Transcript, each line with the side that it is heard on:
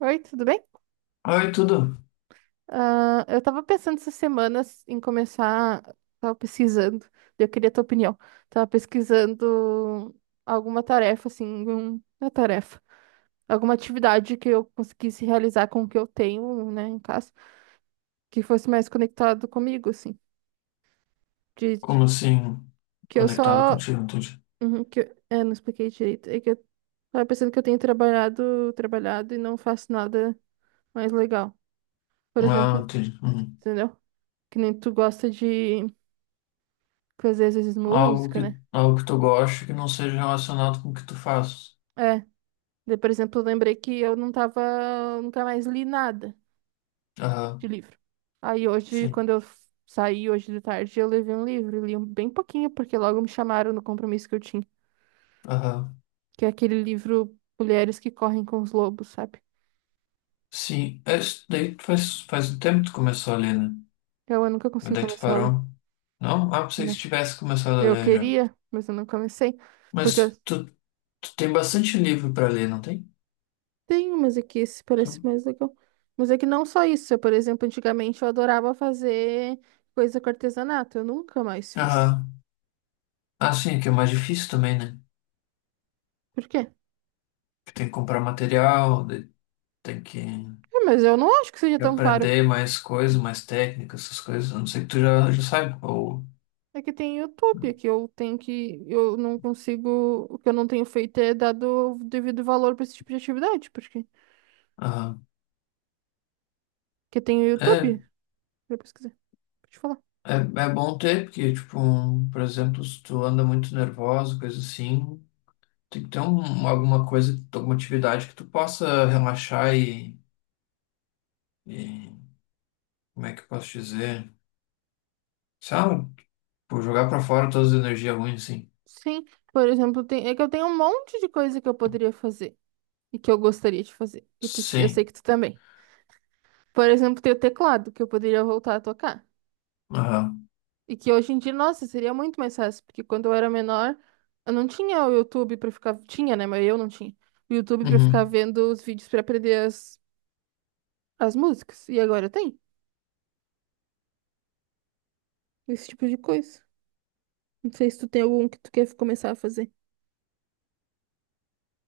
right: Oi, tudo bem?
left: Oi, tudo?
right: Ah, eu tava pensando essas semanas em começar, tava pesquisando, eu queria tua opinião. Tava pesquisando alguma tarefa, assim, uma tarefa, alguma atividade que eu conseguisse realizar com o que eu tenho, né, em casa, que fosse mais conectado comigo, assim, de, de-
left: Como assim,
right: que eu
left: conectado
right: só,
left: contigo, entendi.
right: uhum, não expliquei direito, é que eu tava pensando que eu tenho trabalhado, trabalhado e não faço nada mais legal. Por
left: Ah,
right: exemplo,
left: entendi. Uhum.
right: entendeu? Que nem tu gosta de fazer às vezes
left: Algo
right: música,
left: que,
right: né?
left: algo que tu goste que não seja relacionado com o que tu fazes.
right: É. Daí, por exemplo, eu lembrei que eu não tava, nunca mais li nada de
left: Aham,
right: livro. Aí hoje,
left: sim.
right: quando eu saí hoje de tarde, eu levei um livro, li bem pouquinho, porque logo me chamaram no compromisso que eu tinha,
left: Aham,
right: que é aquele livro Mulheres que Correm com os Lobos, sabe?
left: sim. É, isso daí tu faz um tempo que tu começou ali, né?
right: Eu nunca
left: Mas
right: consegui
left: daí tu
right: começar a ler.
left: parou. Não? Ah, pensei que tu
right: Não.
left: tivesse começado a
right: Eu
left: ler já.
right: queria, mas eu não comecei, porque eu
left: Mas tu, tu tem bastante livro pra ler, não tem?
right: tenho, mas é que esse parece
left: Sim.
right: mais legal. Mas é que não só isso, eu, por exemplo, antigamente eu adorava fazer coisa com artesanato, eu nunca mais fiz.
left: Aham. Ah, sim, que é mais difícil também, né?
right: Por quê? É,
left: Que tem que comprar material, daí tem que...
right: mas eu não acho que seja
left: de
right: tão caro.
left: aprender mais coisas, mais técnicas, essas coisas. A não sei que já sabe. Ou,
right: É que tem YouTube, que eu tenho que. Eu não consigo. O que eu não tenho feito é dado o devido valor para esse tipo de atividade. Porque,
left: aham.
right: porque tem o
left: É,
right: YouTube. Pra pesquisar. Pra te falar.
left: é, é bom ter, porque, tipo, um, por exemplo, se tu anda muito nervoso, coisa assim, tem que ter um, alguma coisa, alguma atividade que tu possa relaxar e como é que eu posso dizer? Sabe? Por jogar pra fora todas as energias ruins, assim.
right: Sim, por exemplo, tem, é que eu tenho um monte de coisa que eu poderia fazer e que eu gostaria de fazer. E tu, eu sei
left: Sim.
right: que tu também. Por exemplo, tem o teclado, que eu poderia voltar a tocar.
left: Aham.
right: E que hoje em dia, nossa, seria muito mais fácil, porque quando eu era menor, eu não tinha o YouTube pra ficar. Tinha, né? Mas eu não tinha. O YouTube pra ficar
left: Uhum.
right: vendo os vídeos pra aprender as músicas. E agora tem esse tipo de coisa. Não sei se tu tem algum que tu quer começar a fazer.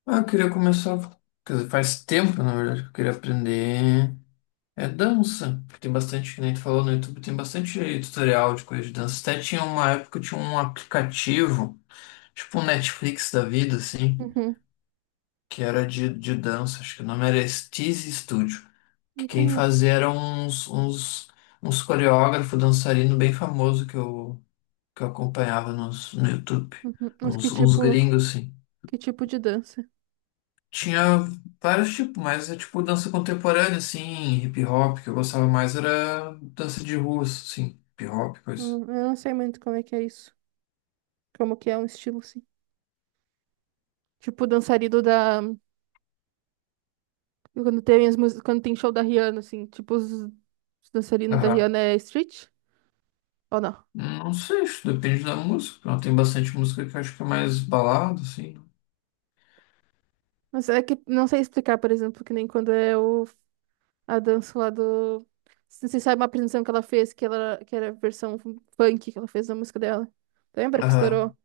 left: Ah, eu queria começar. Quer dizer, faz tempo, na verdade, que eu queria aprender. É dança, porque tem bastante, que nem tu falou no YouTube, tem bastante tutorial de coisa de dança. Até tinha uma época, que tinha um aplicativo, tipo um Netflix da vida, assim,
right: Uhum,
left: que era de dança, acho que o nome era Steezy Studio,
right: não
left: que quem
right: conheço.
left: fazia eram uns coreógrafos, dançarino bem famoso que que eu acompanhava no YouTube,
right: Uhum.
left: uns gringos, assim.
right: Que tipo de dança?
left: Tinha vários tipos, mas é tipo dança contemporânea, assim, hip hop, que eu gostava mais era dança de rua, assim, hip hop, coisa.
right: Eu não sei muito como é que é isso. Como que é um estilo, assim. Tipo dançarino da. Quando tem as músicas, quando tem show da Rihanna, assim, tipo os dançarinos da
left: Aham.
right: Rihanna é street? Ou não?
left: Não sei, isso depende da música. Não, tem bastante música que eu acho que é mais balada, assim.
right: Mas é que não sei explicar, por exemplo, que nem a dança lá do. Você sabe uma apresentação que ela fez, que era a versão funk que ela fez da música dela. Lembra que
left: Aham.
right: estourou?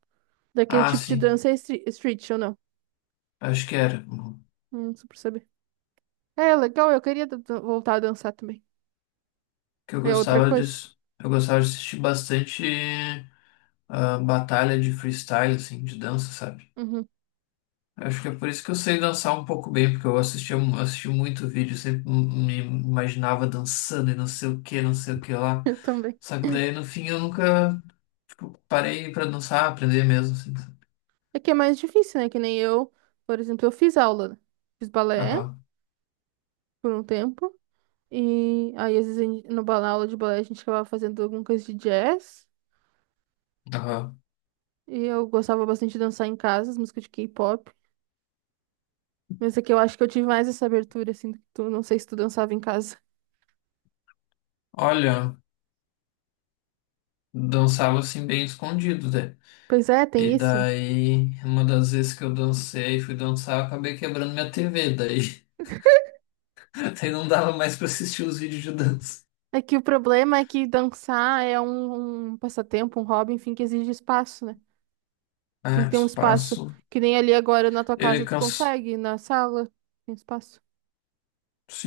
right: Daquele
left: Ah,
right: tipo de
left: sim.
right: dança é street, ou não?
left: Acho que era. Uhum.
right: Não sei por saber. É, legal, eu queria voltar a dançar também.
left: Que eu
right: É outra
left: gostava
right: coisa.
left: disso. Eu gostava de assistir bastante batalha de freestyle, assim, de dança, sabe?
right: Uhum,
left: Acho que é por isso que eu sei dançar um pouco bem, porque eu assisti muito vídeo, sempre me imaginava dançando e não sei o que, não sei o que lá.
right: eu também.
left: Só que daí no fim eu nunca, tipo, parei pra dançar, aprender mesmo, assim. Sabe?
right: É que é mais difícil, né? Que nem eu, por exemplo, eu fiz aula, né? Fiz balé
left: Aham,
right: por um tempo. E aí, às vezes, no balé, aula de balé, a gente acabava fazendo alguma coisa de jazz.
left: aham.
right: E eu gostava bastante de dançar em casa, as músicas de K-pop. Mas é que eu acho que eu tive mais essa abertura, assim, do que tu. Não sei se tu dançava em casa.
left: Olha, dançava assim bem escondido, né?
right: Pois é, tem
left: E
right: isso, né?
left: daí, uma das vezes que eu fui dançar, eu acabei quebrando minha TV, daí, daí não dava mais pra assistir os vídeos de dança.
right: É que o problema é que dançar é um passatempo, um hobby, enfim, que exige espaço, né? Tu tem
left: Ah,
right: que ter um espaço
left: espaço.
right: que nem ali agora na tua
left: Ele
right: casa tu
left: cansa.
right: consegue, na sala tem espaço,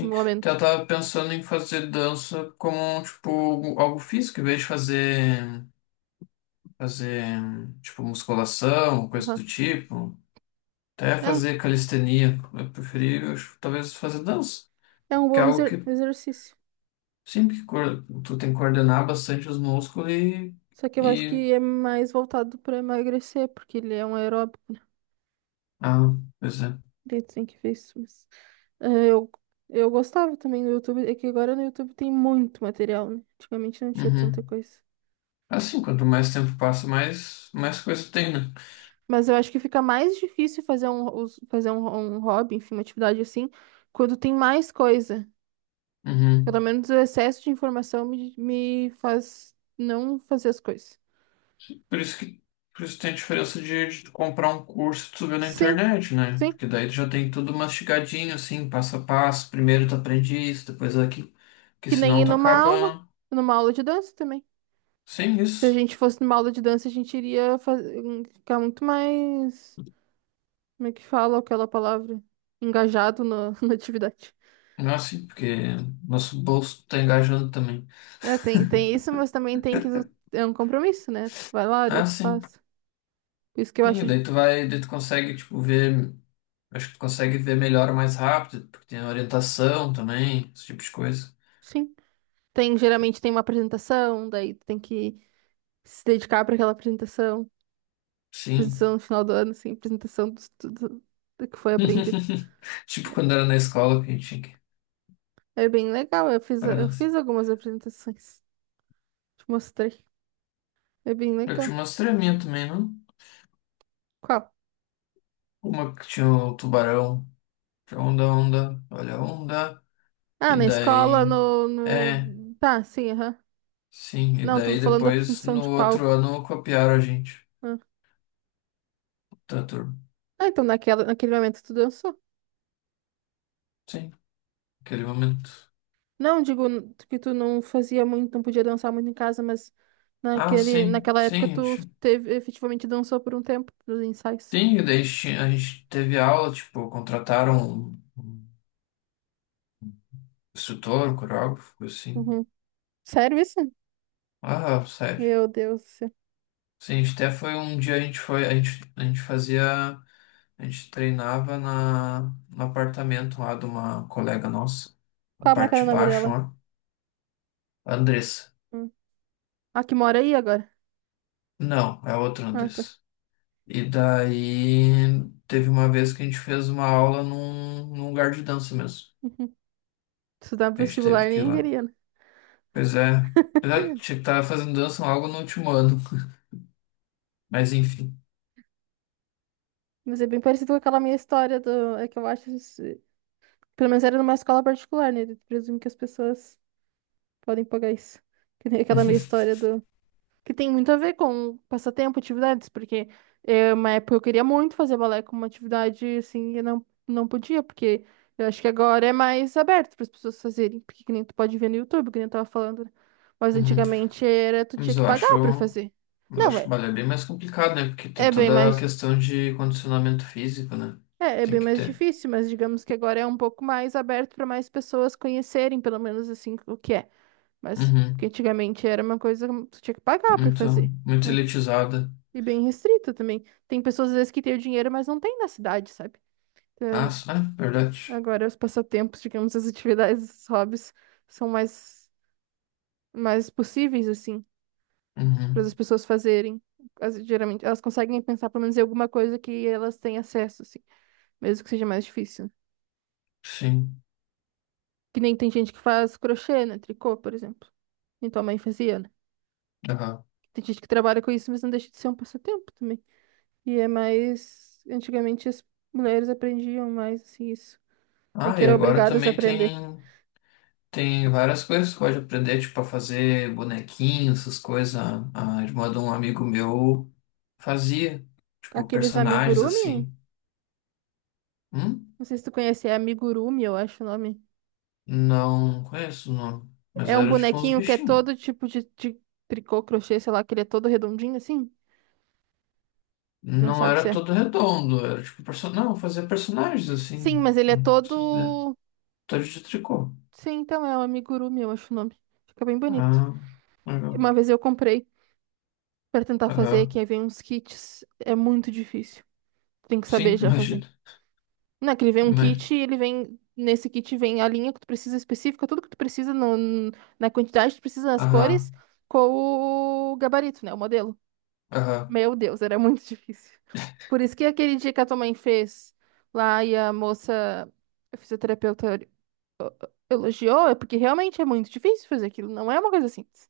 right: no momento.
left: então eu tava pensando em fazer dança como, tipo, algo físico, em vez de fazer, tipo, musculação, coisa
right: Aham.
left: do tipo, até fazer calistenia. Eu preferi, eu acho, talvez, fazer dança,
right: É, é um
left: que é
right: bom
left: algo
right: exer-
left: que,
right: exercício.
left: sim, que coor- tu tem que coordenar bastante os músculos
right: Só que eu acho
left: e...
right: que é mais voltado pra emagrecer, porque ele é um aeróbico.
left: Ah, pois é.
right: Daí tu tem que ver isso, mas... É, eu gostava também do YouTube, é que agora no YouTube tem muito material, né? Antigamente não tinha tanta
left: Uhum.
right: coisa.
left: Assim, quanto mais tempo passa, mais coisa tem, né?
right: Mas eu acho que fica mais difícil fazer um hobby, enfim, uma atividade assim, quando tem mais coisa. Pelo
left: Uhum.
right: menos o excesso de informação me faz não fazer as coisas.
left: Por isso que, por isso tem a diferença de tu comprar um curso que tu vê na
right: Sim,
left: internet, né?
right: sim.
left: Porque daí tu já tem tudo mastigadinho, assim, passo a passo. Primeiro tu aprende isso, depois aquilo. Porque
right: Que nem ir
left: senão tu acaba
right: numa aula de dança também.
left: sem
right: Se a
left: isso.
right: gente fosse numa aula de dança, a gente iria ficar muito mais, como é que fala aquela palavra? Engajado na na atividade.
left: Não é assim, porque nosso bolso tá engajando também.
right: É, tem, tem isso, mas também tem que. É um compromisso, né? Tu vai lá, daí
left: Ah,
right: tu
left: sim.
right: faz. Por isso que eu
left: Sim,
right: acho.
left: daí tu vai, daí tu consegue, tipo, ver. Acho que tu consegue ver melhor mais rápido, porque tem orientação também, esse tipo de coisa.
right: Sim. Tem, geralmente tem uma apresentação, daí tu tem que se dedicar para aquela apresentação. Apresentação
left: Sim.
right: no final do ano, assim apresentação do que foi aprendido.
left: Tipo
right: É
left: quando era na escola que a gente tinha que
right: é, bem legal, eu fiz, eu
left: parar.
right: fiz algumas apresentações. Te mostrei. É bem
left: Eu
right: legal.
left: tinha umas treminhas também, não?
right: Qual?
left: Uma que tinha o tubarão. Tinha onda, onda, olha a onda.
right: Ah,
left: E
right: na escola,
left: daí.
right: no,
left: É,
right: no... Tá, sim, aham.
left: sim. E
right: Não, tava
left: daí
right: falando da
left: depois,
right: apresentação
left: no
right: de
left: outro
right: palco.
left: ano, copiaram a gente.
right: Ah,
left: Tá, turma.
right: Ah, então naquela, naquele momento tu dançou.
left: Sim, aquele momento.
right: Não, digo que tu não fazia muito, não podia dançar muito em casa, mas
left: Ah,
right: naquele,
left: sim,
right: naquela
left: sim, a
right: época tu
left: gente.
right: teve, efetivamente dançou por um tempo nos ensaios.
left: Sim, e daí tinha- a gente teve aula, tipo, contrataram um instrutor, um coreógrafo, coisa assim.
right: Uhum. Sério isso?
left: Ah, sério.
right: Meu Deus do céu.
left: Sim, a gente até foi um dia a gente foi, a gente fazia, a gente treinava no apartamento lá de uma colega nossa, na
right: Qual é que era
left: parte
right: o
left: de
right: nome
left: baixo,
right: dela?
left: ó. Andressa.
right: Hum. A que mora aí agora?
left: Não, é outra
right: Ah, tá.
left: Andressa. E daí teve uma vez que a gente fez uma aula num, num lugar de dança mesmo.
right: Uhum. Estudar pro
left: A gente teve
right: vestibular
left: que ir
right: nem
left: lá.
right: queria, né?
left: Pois é, pois é, tinha que estar fazendo dança logo no último ano. Mas enfim.
right: Mas é bem parecido com aquela minha história do... É que eu acho... isso- Pelo menos era numa escola particular, né? Eu presumo que as pessoas podem pagar isso. Que nem aquela minha história do... que tem muito a ver com passatempo, atividades, porque é uma época eu queria muito fazer balé como uma atividade, assim, eu não, não podia, porque eu acho que agora é mais aberto para as pessoas fazerem, porque que nem tu pode ver no YouTube, que nem eu tava falando, né? Mas
left: Uhum.
right: antigamente era, tu tinha
left: Mas
right: que
left: eu
right: pagar
left: acho,
right: para fazer.
left: mas eu
right: Não,
left: acho
right: é,
left: balé bem mais complicado, né? Porque tem
right: é bem
left: toda a
right: mais,
left: questão de condicionamento físico, né?
right: é
left: Tem
right: bem
left: que
right: mais
left: ter.
right: difícil, mas digamos que agora é um pouco mais aberto para mais pessoas conhecerem, pelo menos assim, o que é. Mas, porque
left: Uhum.
right: antigamente era uma coisa que tu tinha que pagar para
left: Muito,
right: fazer,
left: muito
right: né?
left: elitizada.
right: E bem restrita também. Tem pessoas, às vezes, que têm o dinheiro, mas não tem na cidade, sabe?
left: Ah,
right: Então,
left: s- ah, verdade.
right: agora, os passatempos, digamos, as atividades, os hobbies, são mais, mais possíveis, assim, para as
left: Uhum.
right: pessoas fazerem. Geralmente, elas conseguem pensar, pelo menos, em alguma coisa que elas têm acesso, assim, mesmo que seja mais difícil.
left: Sim.
right: Que nem tem gente que faz crochê, né? Tricô, por exemplo. E tua mãe fazia, né?
left: Aham.
right: Tem gente que trabalha com isso, mas não deixa de ser um passatempo também. E é mais... Antigamente, as mulheres aprendiam mais, assim, isso. Meio
left: Ah,
right: que
left: e
right: eram
left: agora
right: obrigadas a
left: também
right: aprender.
left: tem, tem várias coisas que pode aprender, tipo, a fazer bonequinhos, essas coisas. A irmã de um amigo meu fazia, tipo,
right: Aqueles
left: personagens
right: amigurumi?
left: assim. Hum?
right: Não sei se tu conhece, é amigurumi, eu acho o nome.
left: Não conheço o nome, mas
right: É um
left: era tipo uns
right: bonequinho que é
left: bichinhos.
right: todo tipo de tricô, crochê, sei lá, que ele é todo redondinho assim? Não
left: Não
right: sabe se
left: era
right: é.
left: todo redondo, era tipo person... não, fazia personagens
right: Sim,
left: assim.
right: mas ele é
left: Hum,
right: todo.
left: Todo de tricô.
right: Sim, então é o amigurumi, eu acho o nome. Fica bem bonito.
left: Ah, legal.
right: Uma vez eu comprei pra tentar fazer,
left: Aham.
right: que aí vem uns kits. É muito difícil. Tem que saber
left: Sim,
right: já fazer.
left: imagina.
right: Não, que ele vem um
left: Imagina.
right: kit, ele vem. Nesse kit vem a linha que tu precisa específica, tudo que tu precisa no, na quantidade que tu precisa nas cores,
left: Aham,
right: com o gabarito, né? O modelo.
left: aham.
right: Meu Deus, era muito difícil. Por isso que aquele dia que a tua mãe fez lá e a moça, a fisioterapeuta, elogiou, é porque realmente é muito difícil fazer aquilo, não é uma coisa simples.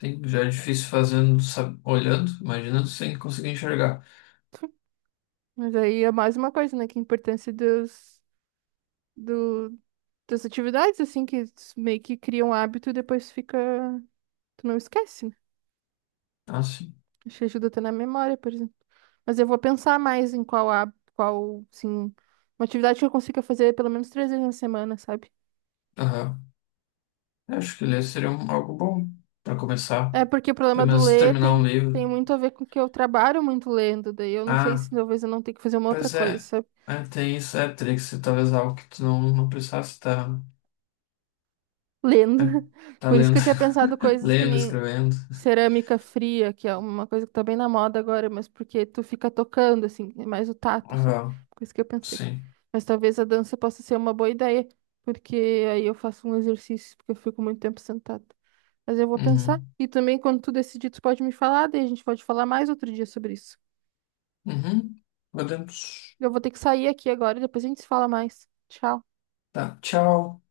left: Sim, já é difícil fazendo, sabe, olhando, imaginando sem conseguir enxergar.
right: Mas aí é mais uma coisa, né? Que a importância do, das atividades, assim, que meio que criam hábito e depois fica. Tu não esquece, né?
left: Ah, sim.
right: Te ajuda até na memória, por exemplo. Mas eu vou pensar mais em sim, uma atividade que eu consiga fazer pelo menos 3 vezes na semana, sabe?
left: Aham. Eu acho que ler seria um- algo bom para começar.
right: É porque o problema
left: Pelo
right: do
left: menos
right: ler
left: terminar um livro.
right: tem muito a ver com que eu trabalho muito lendo, daí eu não sei
left: Ah,
right: se talvez eu não tenha que fazer uma outra
left: pois
right: coisa,
left: é.
right: sabe?
left: É, tem isso, é Trix, talvez algo que tu não precisasse estar.
right: Lendo.
left: É, tá
right: Por isso que
left: lendo,
right: eu tinha pensado coisas que
left: lendo,
right: nem
left: escrevendo.
right: cerâmica fria, que é uma coisa que tá bem na moda agora, mas porque tu fica tocando, assim, é mais o tato, sabe?
left: Ah,
right: Coisa que eu pensei.
left: sim.
right: Mas talvez a dança possa ser uma boa ideia, porque aí eu faço um exercício, porque eu fico muito tempo sentada. Mas eu vou pensar.
left: Uhum.
right: E também, quando tu decidir, tu pode me falar, daí a gente pode falar mais outro dia sobre isso.
left: Uhum. Uhum. Podemos.
right: Eu vou ter que sair aqui agora, e depois a gente se fala mais. Tchau.
left: Tá, tchau.